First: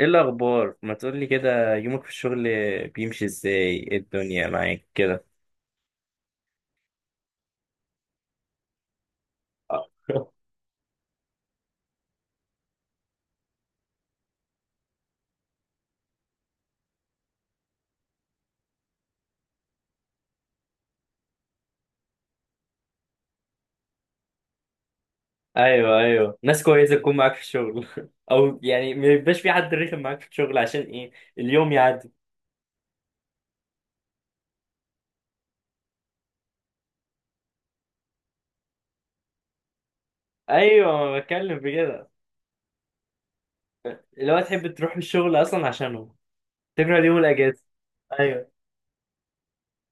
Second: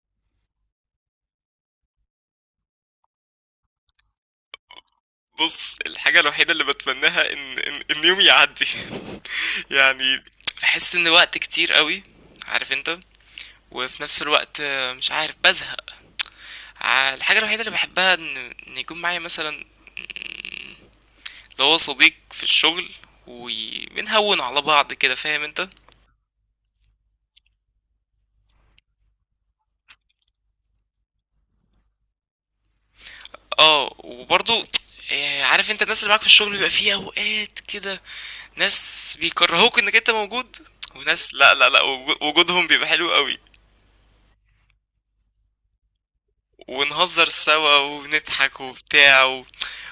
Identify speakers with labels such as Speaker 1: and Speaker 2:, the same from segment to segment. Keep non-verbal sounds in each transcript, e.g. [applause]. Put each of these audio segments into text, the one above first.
Speaker 1: ايه الاخبار؟ ما تقولي كده، يومك في الشغل بيمشي ازاي؟ إيه الدنيا معاك كده؟
Speaker 2: بُص، الحاجة الوحيدة اللي باتمناها إن يومي يعدّي [laughs]
Speaker 1: آه.
Speaker 2: يعني
Speaker 1: [laughs]
Speaker 2: باحس إن وقت كتير أوي، عارف أنت، وفي نفس الوقت مش عارف بازهق، ع الحاجة الوحيدة اللي باحبها إن يكون معايا مثلًا اللي هو صديق في الشغل وي بنهوّن على بعض كده، فاهم أنت؟
Speaker 1: ايوه، ايوه، ناس كويسه تكون معاك في الشغل [laughs] او يعني ما يبقاش في حد رخم معاك في الشغل عشان ايه اليوم يعدي.
Speaker 2: آه، وبرضه عارف أنت الناس اللي معاك في الشغل بيبقى في أوقات كده ناس بيكرهوك إنك أنت موجود،
Speaker 1: ايوه، ما
Speaker 2: وناس لأ،
Speaker 1: بتكلم
Speaker 2: لأ، لأ،
Speaker 1: بكده.
Speaker 2: وجودهم بيبقى حلو أوي.
Speaker 1: اللي هو تحب تروح الشغل اصلا عشانه، تكره اليوم
Speaker 2: ونهزر
Speaker 1: الاجازه.
Speaker 2: سوا
Speaker 1: ايوه،
Speaker 2: وبنضحك وبتاع و...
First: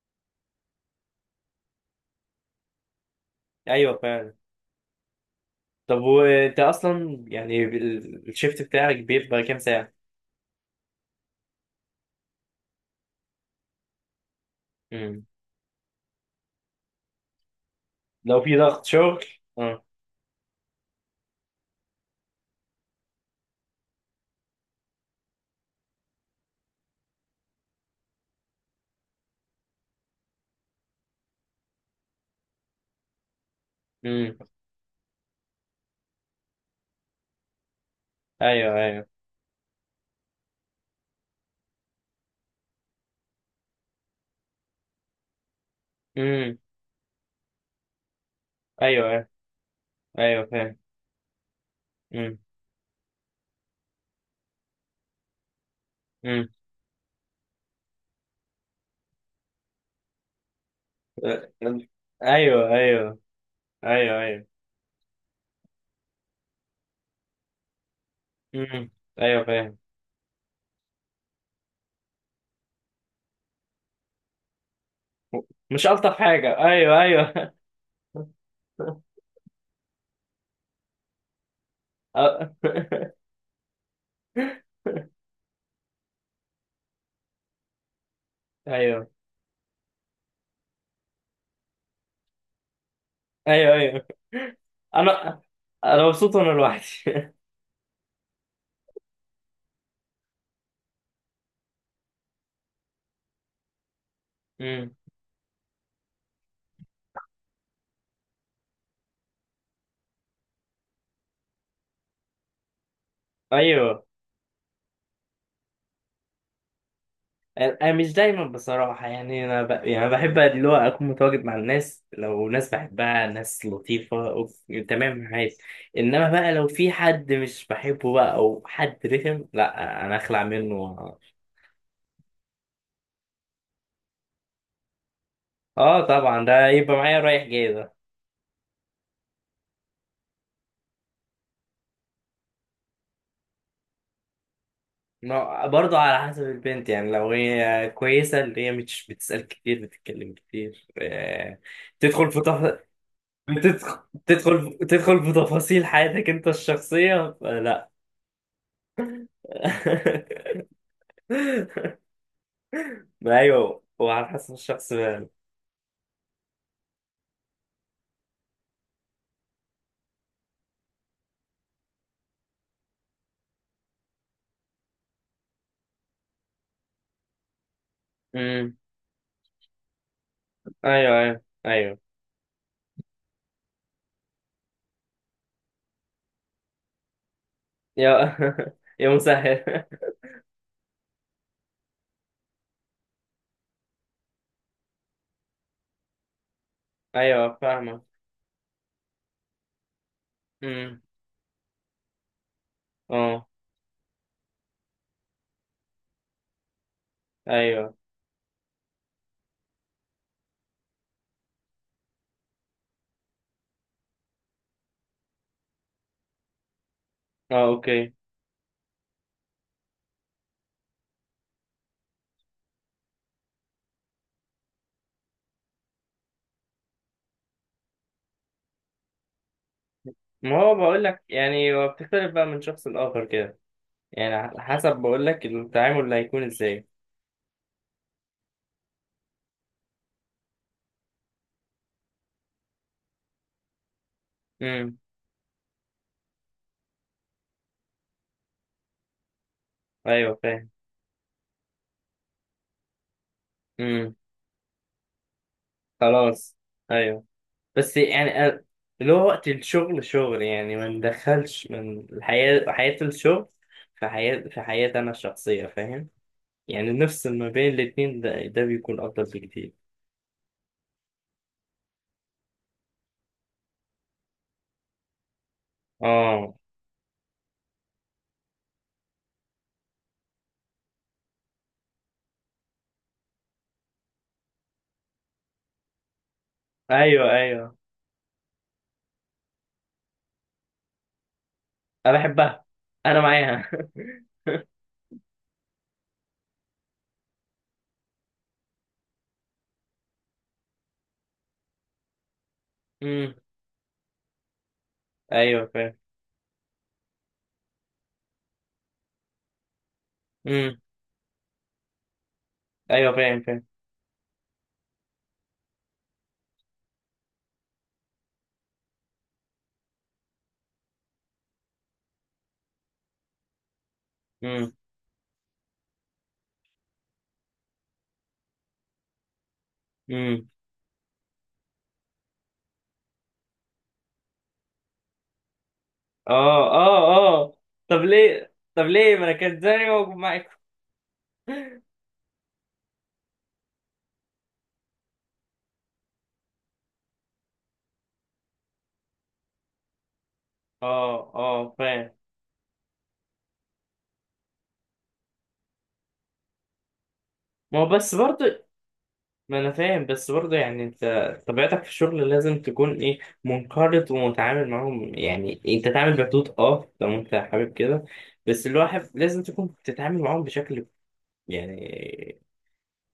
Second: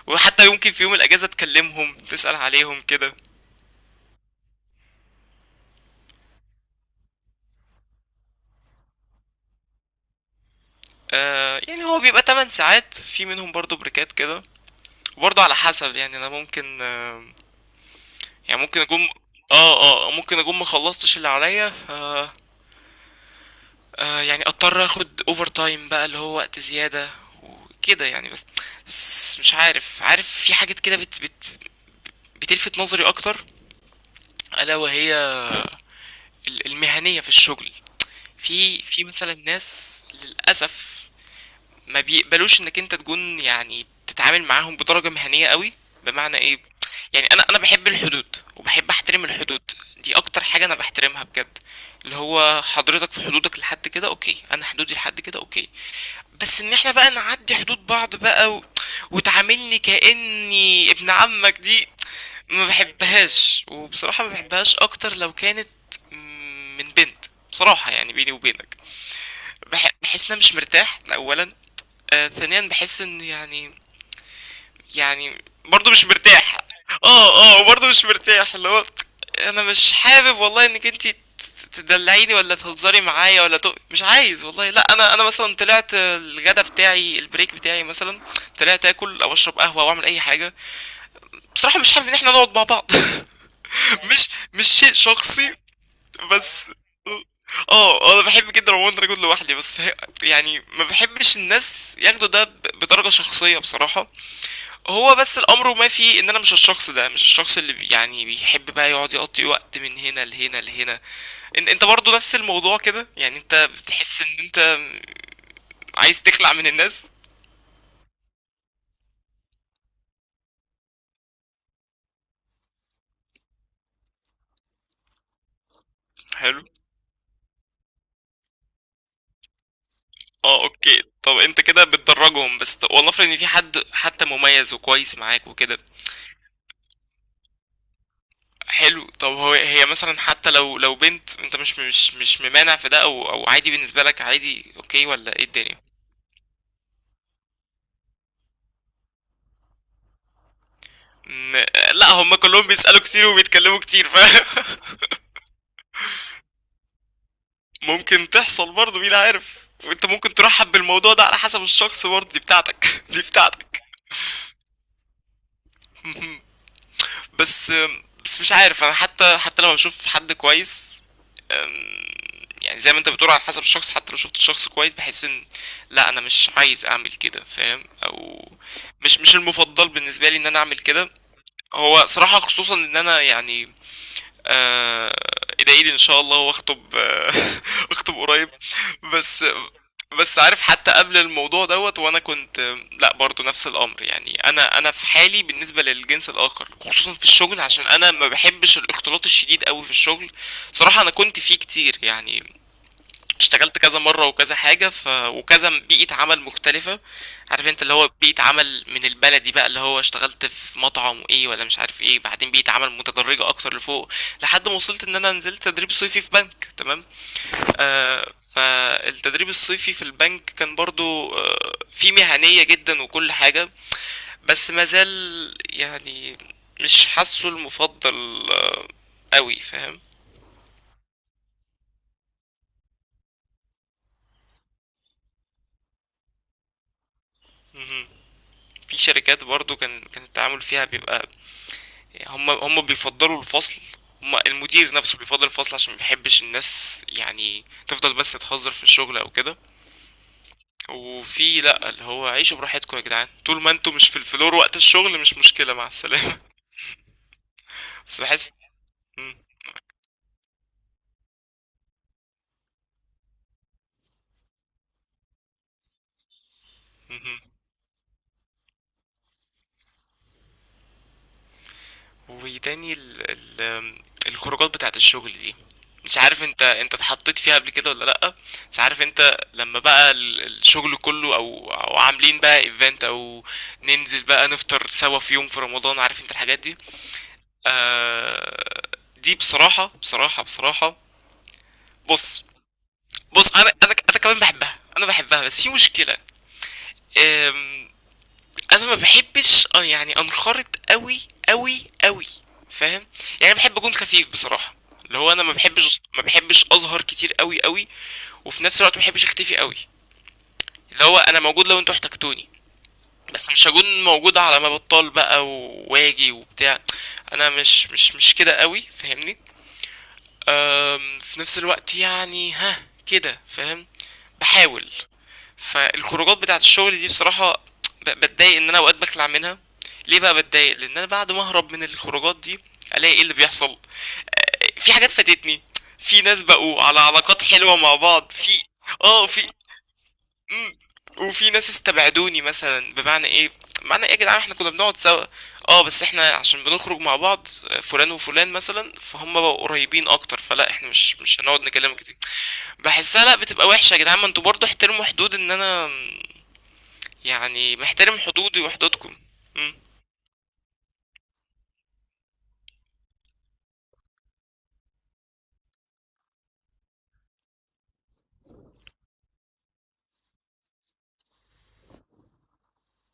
Speaker 2: وحتى يمكن في يوم الأجازة تكلمهم تسأل عليهم كده.
Speaker 1: ايوه فعلا. طب وانت اصلا يعني الشيفت بتاعك بيبقى كام ساعه؟
Speaker 2: آه يعني هو بيبقى 8 ساعات في منهم برضو بريكات كده.
Speaker 1: امم.
Speaker 2: وبرضو على حسب يعني أنا ممكن
Speaker 1: لو في
Speaker 2: يعني ممكن
Speaker 1: ضغط
Speaker 2: أكون،
Speaker 1: شغل. اه.
Speaker 2: اه ممكن أكون مخلصتش اللي عليا ف يعني أضطر أخد أوفر تايم بقى اللي هو وقت زيادة وكده يعني. بس بس مش عارف، عارف في حاجات كده بتلفت نظري أكتر.
Speaker 1: امم.
Speaker 2: ألا وهي المهنية في الشغل.
Speaker 1: ايوه،
Speaker 2: في
Speaker 1: ايوه.
Speaker 2: مثلا ناس للأسف ما بيقبلوش انك انت تكون يعني تتعامل معاهم بدرجة مهنية قوي. بمعنى
Speaker 1: امم.
Speaker 2: ايه؟ يعني انا بحب الحدود وبحب
Speaker 1: ايوه،
Speaker 2: احترم
Speaker 1: أيوه.
Speaker 2: الحدود. دي اكتر
Speaker 1: ايوه
Speaker 2: حاجة انا
Speaker 1: فاهم.
Speaker 2: بحترمها بجد. اللي
Speaker 1: امم،
Speaker 2: هو حضرتك في حدودك لحد كده اوكي، انا حدودي لحد كده اوكي.
Speaker 1: امم.
Speaker 2: بس ان احنا بقى نعدي حدود بعض بقى و... وتعاملني كأني ابن عمك، دي ما
Speaker 1: ايوه، ايوه،
Speaker 2: بحبهاش،
Speaker 1: ايوه.
Speaker 2: وبصراحة ما
Speaker 1: ايوه.
Speaker 2: بحبهاش اكتر لو كانت من بنت. بصراحة يعني بيني وبينك،
Speaker 1: امم. ايوه فاهم.
Speaker 2: بحس ان انا مش مرتاح ده اولا. آه ثانيا بحس ان يعني، يعني
Speaker 1: مش
Speaker 2: برضه مش
Speaker 1: الطف
Speaker 2: مرتاح.
Speaker 1: حاجه، ايوه، ايوه.
Speaker 2: اه اه برضه مش مرتاح. اللي هو انا مش حابب والله انك انت تدلعيني
Speaker 1: أ-
Speaker 2: ولا تهزري
Speaker 1: [laughs]
Speaker 2: معايا ولا مش عايز والله. لا انا مثلا طلعت الغدا بتاعي، البريك بتاعي مثلا، طلعت
Speaker 1: ايوه،
Speaker 2: اكل او اشرب قهوه او اعمل اي حاجه، بصراحه مش حابب ان احنا نقعد مع بعض.
Speaker 1: ايوه،
Speaker 2: [laughs]
Speaker 1: ايوه.
Speaker 2: مش مش شيء
Speaker 1: انا
Speaker 2: شخصي.
Speaker 1: انا مبسوط وانا
Speaker 2: بس
Speaker 1: لوحدي. [laughs]
Speaker 2: اه انا بحب جدا عموما ان انا اكون لوحدي، بس هي يعني ما بحبش الناس ياخدوا ده بدرجة شخصية بصراحة.
Speaker 1: امم.
Speaker 2: هو بس الامر ما فيه ان انا مش الشخص ده، مش الشخص اللي يعني بيحب بقى يقعد يقضي وقت من هنا لهنا لهنا. ان انت برضو نفس الموضوع كده، يعني انت
Speaker 1: ايوه.
Speaker 2: بتحس ان انت عايز تخلع من الناس.
Speaker 1: انا مش دايما بصراحه، يعني يعني بحب اللي هو اكون متواجد مع الناس، لو ناس بحبها، ناس لطيفه تمام معايا. انما بقى
Speaker 2: حلو.
Speaker 1: لو في حد مش بحبه بقى او حد رخم، لا انا اخلع
Speaker 2: اه
Speaker 1: منه.
Speaker 2: اوكي، طب انت كده بتدرجهم بس، والله افرض ان في حد حتى مميز وكويس معاك وكده.
Speaker 1: اه طبعا، ده يبقى معايا رايح جاي ده.
Speaker 2: حلو. طب هو هي مثلا حتى لو لو بنت، انت مش ممانع في ده او او عادي بالنسبه لك؟ عادي اوكي ولا ايه الدنيا؟
Speaker 1: برضه على حسب البنت، يعني لو هي كويسه اللي هي مش بتسال كتير بتتكلم كتير
Speaker 2: م... لا
Speaker 1: تدخل
Speaker 2: هم
Speaker 1: في
Speaker 2: كلهم
Speaker 1: تف...
Speaker 2: بيسالوا كتير وبيتكلموا
Speaker 1: بتدخل
Speaker 2: كتير ف
Speaker 1: تدخل تدخل في تفاصيل حياتك انت الشخصيه
Speaker 2: [laughs]
Speaker 1: فلا.
Speaker 2: ممكن تحصل برضه، مين عارف، وانت ممكن ترحب بالموضوع ده على حسب
Speaker 1: [laughs]
Speaker 2: الشخص
Speaker 1: [laughs]
Speaker 2: برضه دي بتاعتك [laughs] دي
Speaker 1: ما ايوه،
Speaker 2: بتاعتك.
Speaker 1: وعلى حسب الشخص بقى.
Speaker 2: بس، بس مش عارف انا، حتى حتى لما بشوف حد كويس أم، يعني زي ما انت بتقول على حسب الشخص، حتى لو شفت الشخص كويس بحس ان لا، انا مش عايز اعمل كده فاهم. او
Speaker 1: امم.
Speaker 2: مش، مش المفضل بالنسبه لي ان انا اعمل كده.
Speaker 1: ايوه، ايوه، ايوه.
Speaker 2: هو صراحه خصوصا ان انا يعني آه، ادعي لي ان شاء الله واخطب [laughs] اخطب
Speaker 1: يا
Speaker 2: قريب.
Speaker 1: [laughs] يا
Speaker 2: بس
Speaker 1: مسهل.
Speaker 2: بس عارف حتى قبل الموضوع دوت وانا كنت لا برضو نفس الامر. يعني انا في حالي بالنسبه للجنس الاخر
Speaker 1: [laughs]
Speaker 2: خصوصا في
Speaker 1: ايوه
Speaker 2: الشغل، عشان
Speaker 1: فاهمه.
Speaker 2: انا ما بحبش الاختلاط الشديد قوي في الشغل.
Speaker 1: امم.
Speaker 2: صراحه انا كنت فيه كتير يعني،
Speaker 1: اه.
Speaker 2: اشتغلت كذا مرة وكذا حاجة وكذا بيئة عمل مختلفة. عارف انت اللي
Speaker 1: ايوه.
Speaker 2: هو بيئة عمل من البلدي بقى اللي هو اشتغلت في مطعم وايه ولا مش عارف ايه، بعدين بيئة عمل متدرجة اكتر لفوق، لحد ما وصلت ان انا نزلت تدريب صيفي في بنك، تمام.
Speaker 1: اه اوكي.
Speaker 2: آه فالتدريب الصيفي في البنك كان برضو فيه مهنية جدا وكل حاجة، بس مازال يعني مش حاسه المفضل قوي فاهم.
Speaker 1: ما هو بقول لك، يعني هو بتختلف بقى من شخص لاخر كده، يعني على حسب بقول لك التعامل اللي هيكون ازاي.
Speaker 2: مهم. في شركات برضو كان التعامل فيها بيبقى هم بيفضلوا الفصل، هم المدير
Speaker 1: امم.
Speaker 2: نفسه بيفضل الفصل عشان ما بيحبش الناس يعني تفضل بس تهزر في الشغل او كده.
Speaker 1: ايوه فاهم.
Speaker 2: وفي لا اللي هو عيشوا براحتكم يا جدعان طول ما انتوا مش
Speaker 1: امم.
Speaker 2: في الفلور، وقت الشغل مش مشكلة مع السلامة.
Speaker 1: خلاص. ايوه. بس
Speaker 2: [laughs] بس
Speaker 1: يعني
Speaker 2: بحس
Speaker 1: اللي هو
Speaker 2: مم،
Speaker 1: وقت الشغل شغل، يعني ما ندخلش من الحياه حياه الشغل في حياتي انا الشخصيه، فاهم؟ يعني نفس
Speaker 2: مم.
Speaker 1: ما بين الاتنين، ده بيكون أفضل بكتير.
Speaker 2: وتاني الخروجات بتاعت الشغل دي، مش عارف
Speaker 1: اه.
Speaker 2: انت، انت اتحطيت فيها قبل كده ولا لا، بس عارف انت لما بقى الشغل كله او او عاملين بقى ايفنت او ننزل بقى نفطر سوا في يوم في رمضان، عارف انت الحاجات دي.
Speaker 1: أيوه، أيوه.
Speaker 2: آه دي بصراحة بصراحة بصراحة،
Speaker 1: أنا
Speaker 2: بص
Speaker 1: بحبها. أنا
Speaker 2: بص انا
Speaker 1: معاها.
Speaker 2: انا
Speaker 1: [laughs]
Speaker 2: انا كمان بحبها، انا بحبها، بس في مشكلة. آم، انا ما بحبش يعني انخرط قوي قوي قوي فاهم.
Speaker 1: امم.
Speaker 2: يعني بحب اكون خفيف بصراحة، اللي هو انا ما
Speaker 1: أيوه فاهم.
Speaker 2: بحبش ما بحبش اظهر كتير قوي قوي، وفي نفس الوقت ما بحبش اختفي قوي.
Speaker 1: امم.
Speaker 2: اللي هو انا موجود لو انتوا احتجتوني،
Speaker 1: أيوه فاهم
Speaker 2: بس
Speaker 1: فاهم.
Speaker 2: مش هكون موجود على ما بطال بقى واجي وبتاع. انا مش كده قوي فاهمني. في نفس الوقت يعني ها كده فاهم،
Speaker 1: امم.
Speaker 2: بحاول. فالخروجات بتاعت الشغل دي بصراحة بتضايق ان انا اوقات بخلع منها. ليه بقى
Speaker 1: امم.
Speaker 2: بتضايق؟ لان انا بعد ما اهرب من الخروجات دي الاقي ايه اللي بيحصل، في حاجات فاتتني، في ناس
Speaker 1: اه،
Speaker 2: بقوا على
Speaker 1: اه،
Speaker 2: علاقات
Speaker 1: اه.
Speaker 2: حلوة مع
Speaker 1: طب
Speaker 2: بعض
Speaker 1: ليه
Speaker 2: في،
Speaker 1: طب ليه ما
Speaker 2: اه،
Speaker 1: أنا كانت زي ما معاكم.
Speaker 2: مم. وفي ناس
Speaker 1: [laughs]
Speaker 2: استبعدوني مثلا. بمعنى ايه؟ معنى ايه يا جدعان؟ احنا كنا بنقعد سوا. اه بس احنا عشان بنخرج مع بعض، فلان وفلان مثلا فهم بقوا قريبين اكتر، فلا
Speaker 1: اه،
Speaker 2: احنا مش مش هنقعد
Speaker 1: اه
Speaker 2: نكلم
Speaker 1: فاهم.
Speaker 2: كتير. بحسها لا بتبقى وحشة يا جدعان، ما انتوا برضه احترموا حدود ان انا يعني
Speaker 1: ما هو بس
Speaker 2: محترم حدودي
Speaker 1: برضه،
Speaker 2: وحدودكم.
Speaker 1: ما انا
Speaker 2: مم.
Speaker 1: فاهم بس برضه، يعني انت طبيعتك في الشغل لازم تكون ايه، منقرض ومتعامل معاهم، يعني انت تعمل بحدود اه لو انت حابب كده. بس الواحد لازم تكون بتتعامل معاهم بشكل، يعني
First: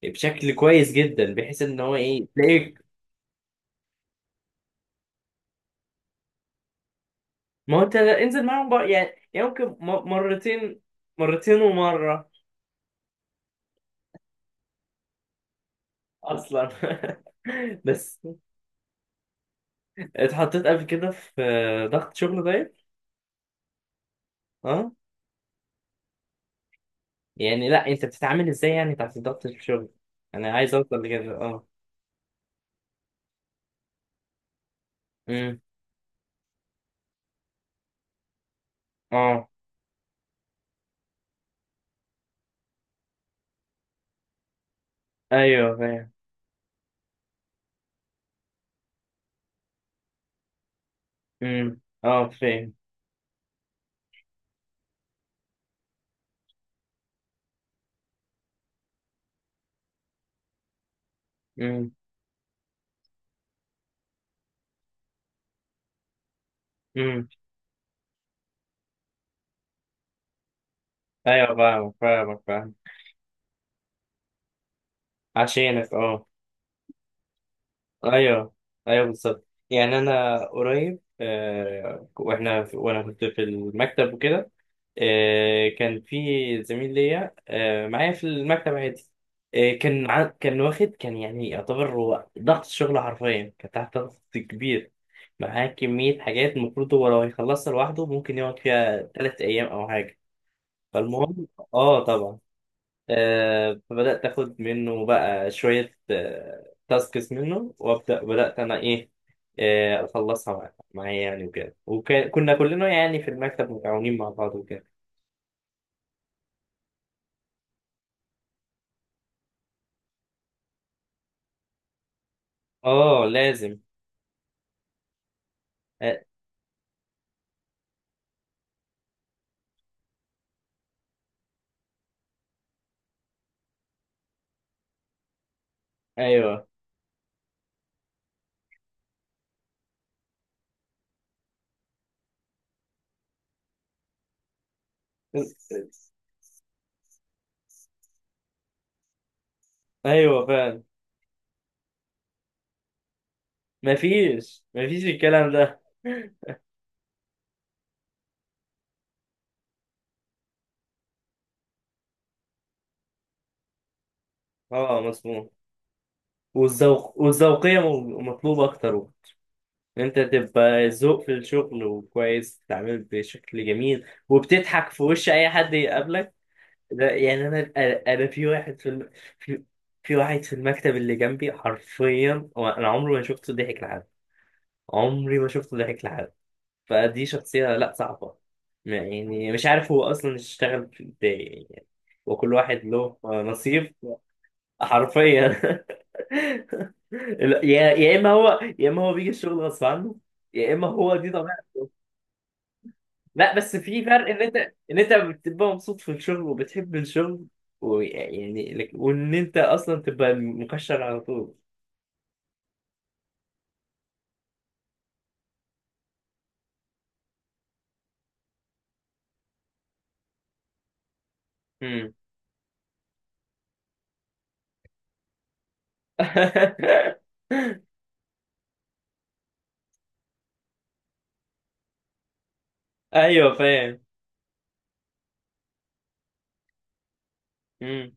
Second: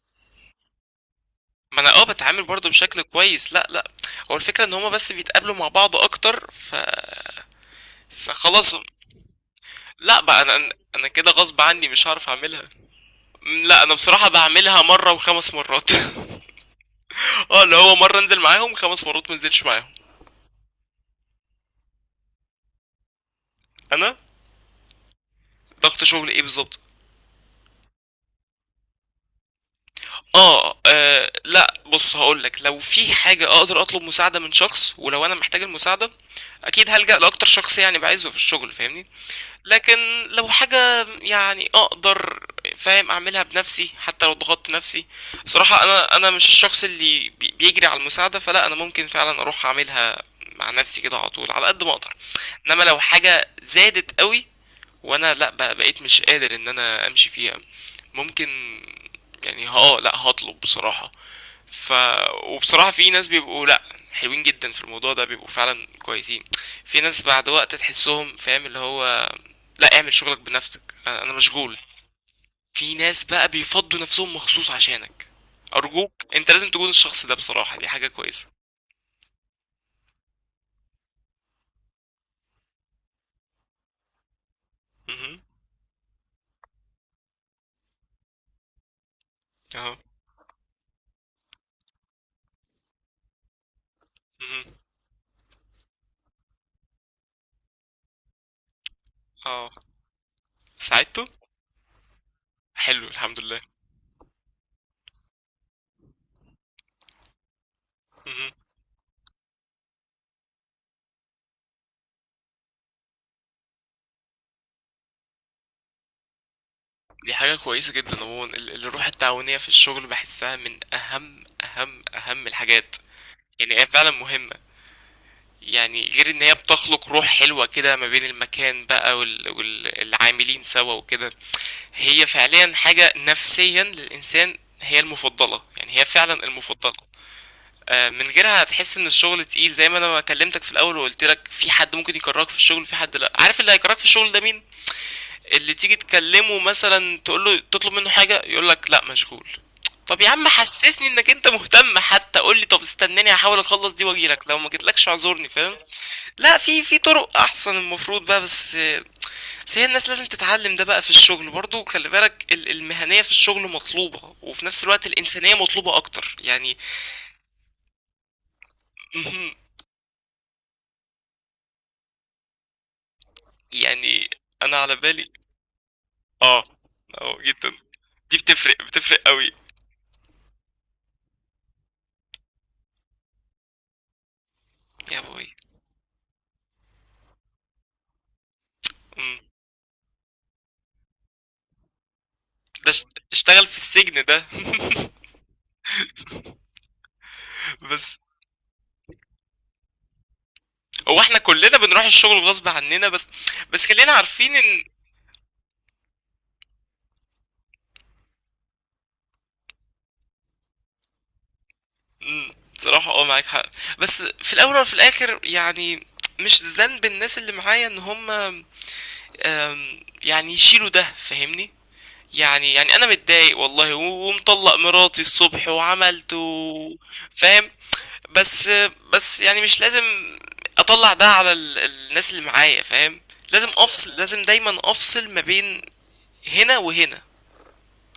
Speaker 1: بشكل كويس جدا، بحيث ان
Speaker 2: ما انا
Speaker 1: هو
Speaker 2: اه
Speaker 1: ايه
Speaker 2: بتعامل برضه
Speaker 1: تلاقيك.
Speaker 2: بشكل كويس، لا لا، هو الفكرة ان هما بس بيتقابلوا مع بعض اكتر ف
Speaker 1: ما هو انت انزل معاهم
Speaker 2: فخلاص.
Speaker 1: بقى، يعني ممكن
Speaker 2: لا بقى انا انا
Speaker 1: مرتين،
Speaker 2: أنا كده غصب
Speaker 1: مرتين
Speaker 2: عني مش هعرف
Speaker 1: ومرة
Speaker 2: اعملها. لا انا بصراحه بعملها مره وخمس مرات [laughs]
Speaker 1: اصلا. [laughs]
Speaker 2: [applause] اه اللي هو
Speaker 1: بس
Speaker 2: مره انزل معاهم خمس مرات ما انزلش معاهم.
Speaker 1: اتحطيت قبل كده في ضغط شغل طيب؟
Speaker 2: انا
Speaker 1: آه.
Speaker 2: ضغط شغل ايه بالظبط؟
Speaker 1: يعني لا، انت بتتعامل ازاي يعني تحت ضغط الشغل، انا عايز
Speaker 2: آه,
Speaker 1: اوصل لكده
Speaker 2: اه
Speaker 1: اه.
Speaker 2: لا بص هقولك. لو في حاجه اقدر اطلب مساعده من شخص ولو انا
Speaker 1: امم.
Speaker 2: محتاج المساعده اكيد هلجأ لاكتر شخص يعني بعايزه في الشغل فاهمني.
Speaker 1: اه،
Speaker 2: لكن لو حاجة يعني اقدر فاهم اعملها بنفسي حتى لو ضغطت نفسي.
Speaker 1: ايوه
Speaker 2: بصراحة
Speaker 1: فاهم.
Speaker 2: انا مش الشخص اللي بيجري على المساعدة، فلا انا ممكن فعلا اروح اعملها مع نفسي كده على طول على
Speaker 1: امم.
Speaker 2: قد ما اقدر.
Speaker 1: اه فاهم.
Speaker 2: انما لو حاجة زادت قوي وانا لا بقى بقيت مش قادر ان انا امشي فيها، ممكن يعني اه لا هطلب بصراحة.
Speaker 1: امم،
Speaker 2: ف وبصراحة في ناس بيبقوا لأ، حلوين جدا في الموضوع ده بيبقوا فعلا كويسين. في ناس
Speaker 1: امم.
Speaker 2: بعد وقت تحسهم فاهم، اللي هو لأ اعمل شغلك بنفسك، انا
Speaker 1: ايوه،
Speaker 2: مشغول.
Speaker 1: فاهمك فاهمك فاهم.
Speaker 2: في ناس بقى بيفضوا نفسهم مخصوص عشانك.
Speaker 1: عشانك
Speaker 2: أرجوك
Speaker 1: اه.
Speaker 2: أنت لازم تكون الشخص ده، بصراحة دي حاجة كويسة.
Speaker 1: ايوه، ايوه، بالظبط، يعني انا قريب وانا كنت في المكتب وكده.
Speaker 2: مهم.
Speaker 1: كان في زميل ليا معايا في المكتب عادي.
Speaker 2: اهو
Speaker 1: كان يعني يعتبر هو ضغط شغل، حرفيا كان تحت ضغط
Speaker 2: مهم.
Speaker 1: كبير، معاه كمية حاجات المفروض هو لو هيخلصها لوحده ممكن يقعد فيها 3 أيام
Speaker 2: اه
Speaker 1: أو حاجة.
Speaker 2: ساعدته.
Speaker 1: فالمهم، آه طبعا.
Speaker 2: حلو الحمد لله.
Speaker 1: فبدأت آخد منه بقى شوية تاسكس منه، وأبدأ
Speaker 2: مهم.
Speaker 1: بدأت أنا إيه أخلصها معايا يعني وكده، وكنا كلنا يعني في المكتب متعاونين مع بعض وكده.
Speaker 2: دي حاجة كويسة جدا عموما، الروح التعاونية في الشغل بحسها من أهم الحاجات.
Speaker 1: آه
Speaker 2: يعني
Speaker 1: لازم.
Speaker 2: هي فعلا مهمة، يعني
Speaker 1: آه،
Speaker 2: غير ان هي بتخلق روح حلوة كده ما بين المكان بقى والعاملين سوا وكده. هي فعليا حاجة نفسيا للإنسان هي المفضلة، يعني هي فعلا
Speaker 1: أيوه،
Speaker 2: المفضلة. آه، من غيرها هتحس ان الشغل تقيل، زي ما انا ما كلمتك في الاول وقلت لك في حد ممكن يكرهك في الشغل، في حد لا عارف، اللي هيكرهك في الشغل ده مين؟ اللي تيجي تكلمه مثلا تقول له تطلب منه حاجة يقول لك لا مشغول. طب يا
Speaker 1: أيوه
Speaker 2: عم
Speaker 1: فعلا.
Speaker 2: حسسني انك انت مهتم، حتى قول لي طب استناني هحاول اخلص دي واجيلك، لو
Speaker 1: مفيش
Speaker 2: ما
Speaker 1: مفيش
Speaker 2: جيتلكش اعذرني
Speaker 1: الكلام
Speaker 2: فاهم.
Speaker 1: ده.
Speaker 2: لا في في طرق احسن المفروض بقى، بس بس هي الناس لازم تتعلم ده بقى في الشغل برضو. خلي بالك المهنية في الشغل مطلوبة، وفي نفس
Speaker 1: آه
Speaker 2: الوقت
Speaker 1: مظبوط.
Speaker 2: الإنسانية مطلوبة اكتر يعني.
Speaker 1: والذوق والذوقية مطلوبة أكتر.
Speaker 2: مهم.
Speaker 1: إن انت تبقى ذوق في الشغل وكويس، بتتعامل بشكل جميل
Speaker 2: يعني انا
Speaker 1: وبتضحك
Speaker 2: على
Speaker 1: في وش
Speaker 2: بالي
Speaker 1: اي حد يقابلك.
Speaker 2: اه،
Speaker 1: ده
Speaker 2: اه
Speaker 1: يعني انا
Speaker 2: جدا،
Speaker 1: انا
Speaker 2: دي
Speaker 1: في واحد
Speaker 2: بتفرق
Speaker 1: في
Speaker 2: بتفرق قوي.
Speaker 1: في في واحد في المكتب اللي جنبي، حرفيا هو انا عمري ما شفته ضحك لحد.
Speaker 2: يا
Speaker 1: عمري ما
Speaker 2: ابوي.
Speaker 1: شفته ضحك لحد. فدي شخصية لا صعبة.
Speaker 2: مم.
Speaker 1: يعني مش عارف هو اصلا اشتغل في ازاي يعني. وكل واحد
Speaker 2: ده ش-
Speaker 1: له
Speaker 2: اشتغل في
Speaker 1: نصيب.
Speaker 2: السجن ده [laughs]
Speaker 1: حرفيا. [laughs] لا، يا
Speaker 2: بس
Speaker 1: اما هو، يا اما هو بيجي الشغل غصب عنه، يا اما هو
Speaker 2: هو
Speaker 1: دي.
Speaker 2: احنا كلنا بنروح الشغل غصب عننا، بس
Speaker 1: لا بس
Speaker 2: بس
Speaker 1: في
Speaker 2: خلينا
Speaker 1: فرق ان انت
Speaker 2: عارفين ان
Speaker 1: ان انت بتبقى مبسوط في الشغل وبتحب الشغل، ويعني وان انت اصلا تبقى مكشر على طول.
Speaker 2: بصراحة آه معاك حق، بس في الأول وفي الآخر يعني مش ذنب الناس اللي معايا إن هُم يعني يشيلوا ده فاهمني؟
Speaker 1: امم.
Speaker 2: يعني يعني أنا متضايق والله و ومطلّق مراتي الصبح وعملت و
Speaker 1: [laughs]
Speaker 2: فاهم؟ بس بس يعني مش لازم أطلّع ده على ال الناس اللي معايا فاهم؟
Speaker 1: ايوه
Speaker 2: لازم
Speaker 1: فاهم.
Speaker 2: أفصل، لازم دايمًا أفصل ما بين هنا وهنا.
Speaker 1: امم.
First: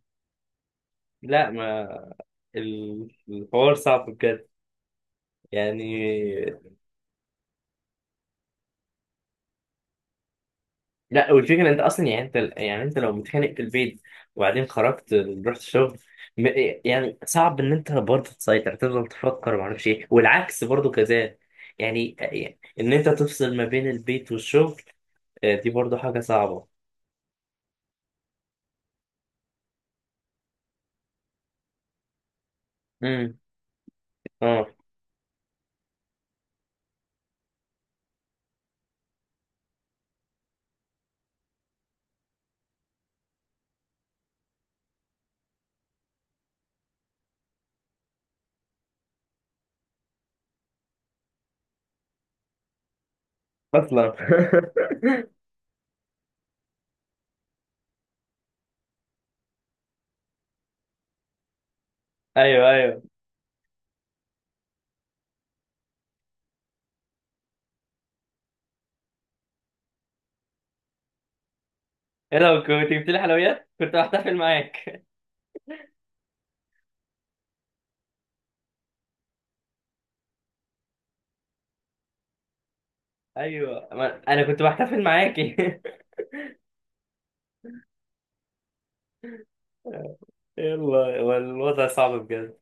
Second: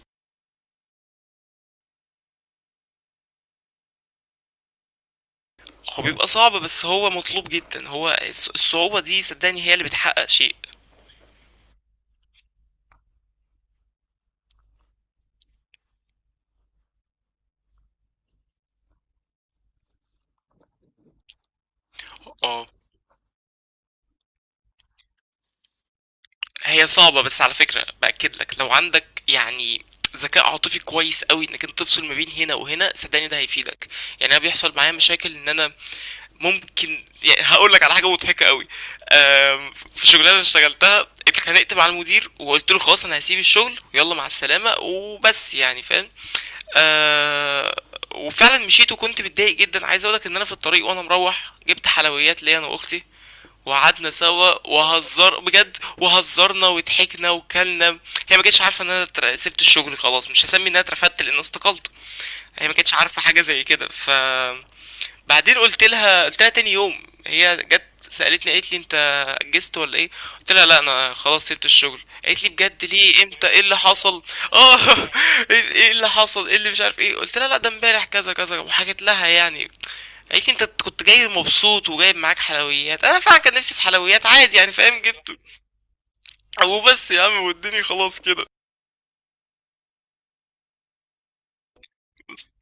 Speaker 1: لا ما، الحوار صعب بجد، يعني.
Speaker 2: هو بيبقى صعب بس هو مطلوب جدًا، هو الصعوبة دي صدّقني هي اللي بتحقق شيء.
Speaker 1: لا، والفكره انت اصلا، يعني انت يعني انت لو متخانق في البيت، وبعدين خرجت رحت الشغل، م- يعني صعب ان انت برضه تسيطر تفضل تفكر وما اعرفش ايه، والعكس برضه كذلك، يعني
Speaker 2: آه.
Speaker 1: ان انت تفصل ما بين البيت والشغل. آه، دي برضه حاجه صعبه.
Speaker 2: هي صعبة بس على فكرة بأكد لك لو عندك يعني ذكاء عاطفي كويس قوي انك انت تفصل ما بين هنا وهنا صدقني ده
Speaker 1: امم.
Speaker 2: هيفيدك. يعني انا
Speaker 1: اه
Speaker 2: بيحصل معايا مشاكل ان انا ممكن، يعني هقول لك على حاجه مضحكه قوي. في شغلانه اشتغلتها اتخانقت مع المدير وقلت له خلاص انا هسيب الشغل ويلا مع السلامه وبس يعني فاهم. آه، وفعلا مشيت وكنت متضايق جدا. عايز اقولك ان انا في الطريق وانا مروح جبت حلويات ليا انا واختي، وقعدنا
Speaker 1: اصلا. [laughs]
Speaker 2: سوا وهزر بجد وهزرنا وضحكنا وكلنا. هي ما كانتش عارفه ان انا سبت الشغل خلاص، مش هسمي ان انا اترفدت لان أنا استقلت. هي
Speaker 1: ايوه،
Speaker 2: ما كانتش
Speaker 1: ايوه.
Speaker 2: عارفه حاجه زي كده ف بعدين قلت لها تاني يوم، هي جت سالتني قالت لي انت اجزت ولا ايه؟ قلت لها لا انا خلاص سبت الشغل.
Speaker 1: ايه
Speaker 2: قالت لي
Speaker 1: لو
Speaker 2: بجد؟
Speaker 1: كنت جبت لي
Speaker 2: ليه؟ امتى؟ ايه
Speaker 1: حلويات
Speaker 2: اللي
Speaker 1: كنت
Speaker 2: حصل؟
Speaker 1: بحتفل
Speaker 2: [laughs] اه
Speaker 1: معاك. [laughs]
Speaker 2: ايه اللي حصل ايه اللي مش عارف ايه. قلت لها لا ده امبارح كذا كذا وحكيت لها يعني. قالت لي انت كنت جاي مبسوط وجايب معاك حلويات. انا فعلا كان نفسي في
Speaker 1: ايوه،
Speaker 2: حلويات
Speaker 1: انا
Speaker 2: عادي
Speaker 1: كنت
Speaker 2: يعني فاهم،
Speaker 1: بحتفل
Speaker 2: جبته.
Speaker 1: معاكي. [laughs]
Speaker 2: وبس يا عم واديني خلاص كده.
Speaker 1: يلا، والوضع صعب بجد.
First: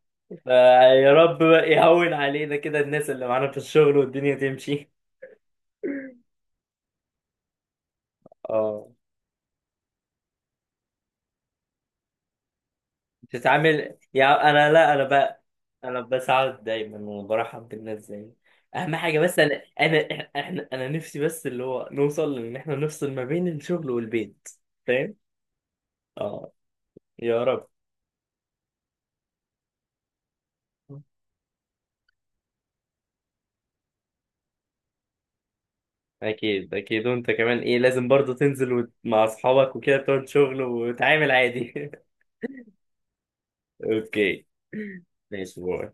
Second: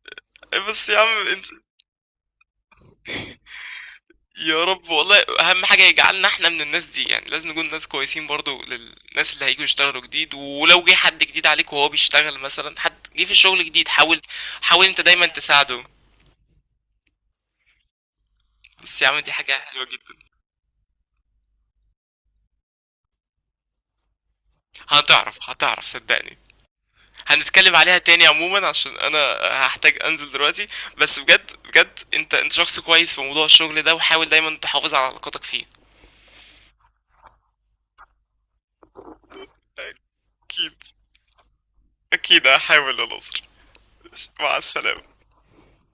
Speaker 2: بس يا
Speaker 1: فيا
Speaker 2: عم
Speaker 1: رب
Speaker 2: انت،
Speaker 1: بقى يهون علينا كده الناس اللي معانا في الشغل، والدنيا
Speaker 2: يا رب
Speaker 1: تمشي.
Speaker 2: والله، اهم حاجه يجعلنا احنا من الناس دي. يعني لازم نكون ناس كويسين برضو
Speaker 1: اه.
Speaker 2: للناس اللي هيجوا يشتغلوا جديد، ولو جه حد جديد عليك وهو بيشتغل مثلا حد جه في الشغل جديد
Speaker 1: بتتعامل،
Speaker 2: حاول،
Speaker 1: يا انا
Speaker 2: حاول
Speaker 1: لا،
Speaker 2: انت
Speaker 1: انا
Speaker 2: دايما
Speaker 1: بقى
Speaker 2: تساعده.
Speaker 1: انا بساعد دايما وبرحب بالناس زي. اهم
Speaker 2: بس يا
Speaker 1: حاجه،
Speaker 2: عم دي
Speaker 1: بس
Speaker 2: حاجه
Speaker 1: انا
Speaker 2: حلوه
Speaker 1: انا
Speaker 2: جدا.
Speaker 1: انا نفسي بس اللي هو نوصل ان احنا نفصل ما بين الشغل والبيت، فاهم؟
Speaker 2: هتعرف هتعرف صدقني.
Speaker 1: اه. يا رب.
Speaker 2: هنتكلم عليها تاني عموما عشان انا هحتاج انزل دلوقتي. بس بجد بجد انت انت شخص كويس في موضوع الشغل ده، وحاول دايما تحافظ على علاقاتك فيه.
Speaker 1: اكيد، اكيد، وانت كمان ايه لازم برضه تنزل مع اصحابك وكده، تقعد شغل
Speaker 2: اكيد
Speaker 1: وتعامل عادي.
Speaker 2: اكيد هحاول يا ناصر.
Speaker 1: [laughs] اوكي.
Speaker 2: مع السلامة.
Speaker 1: ماشي، باي.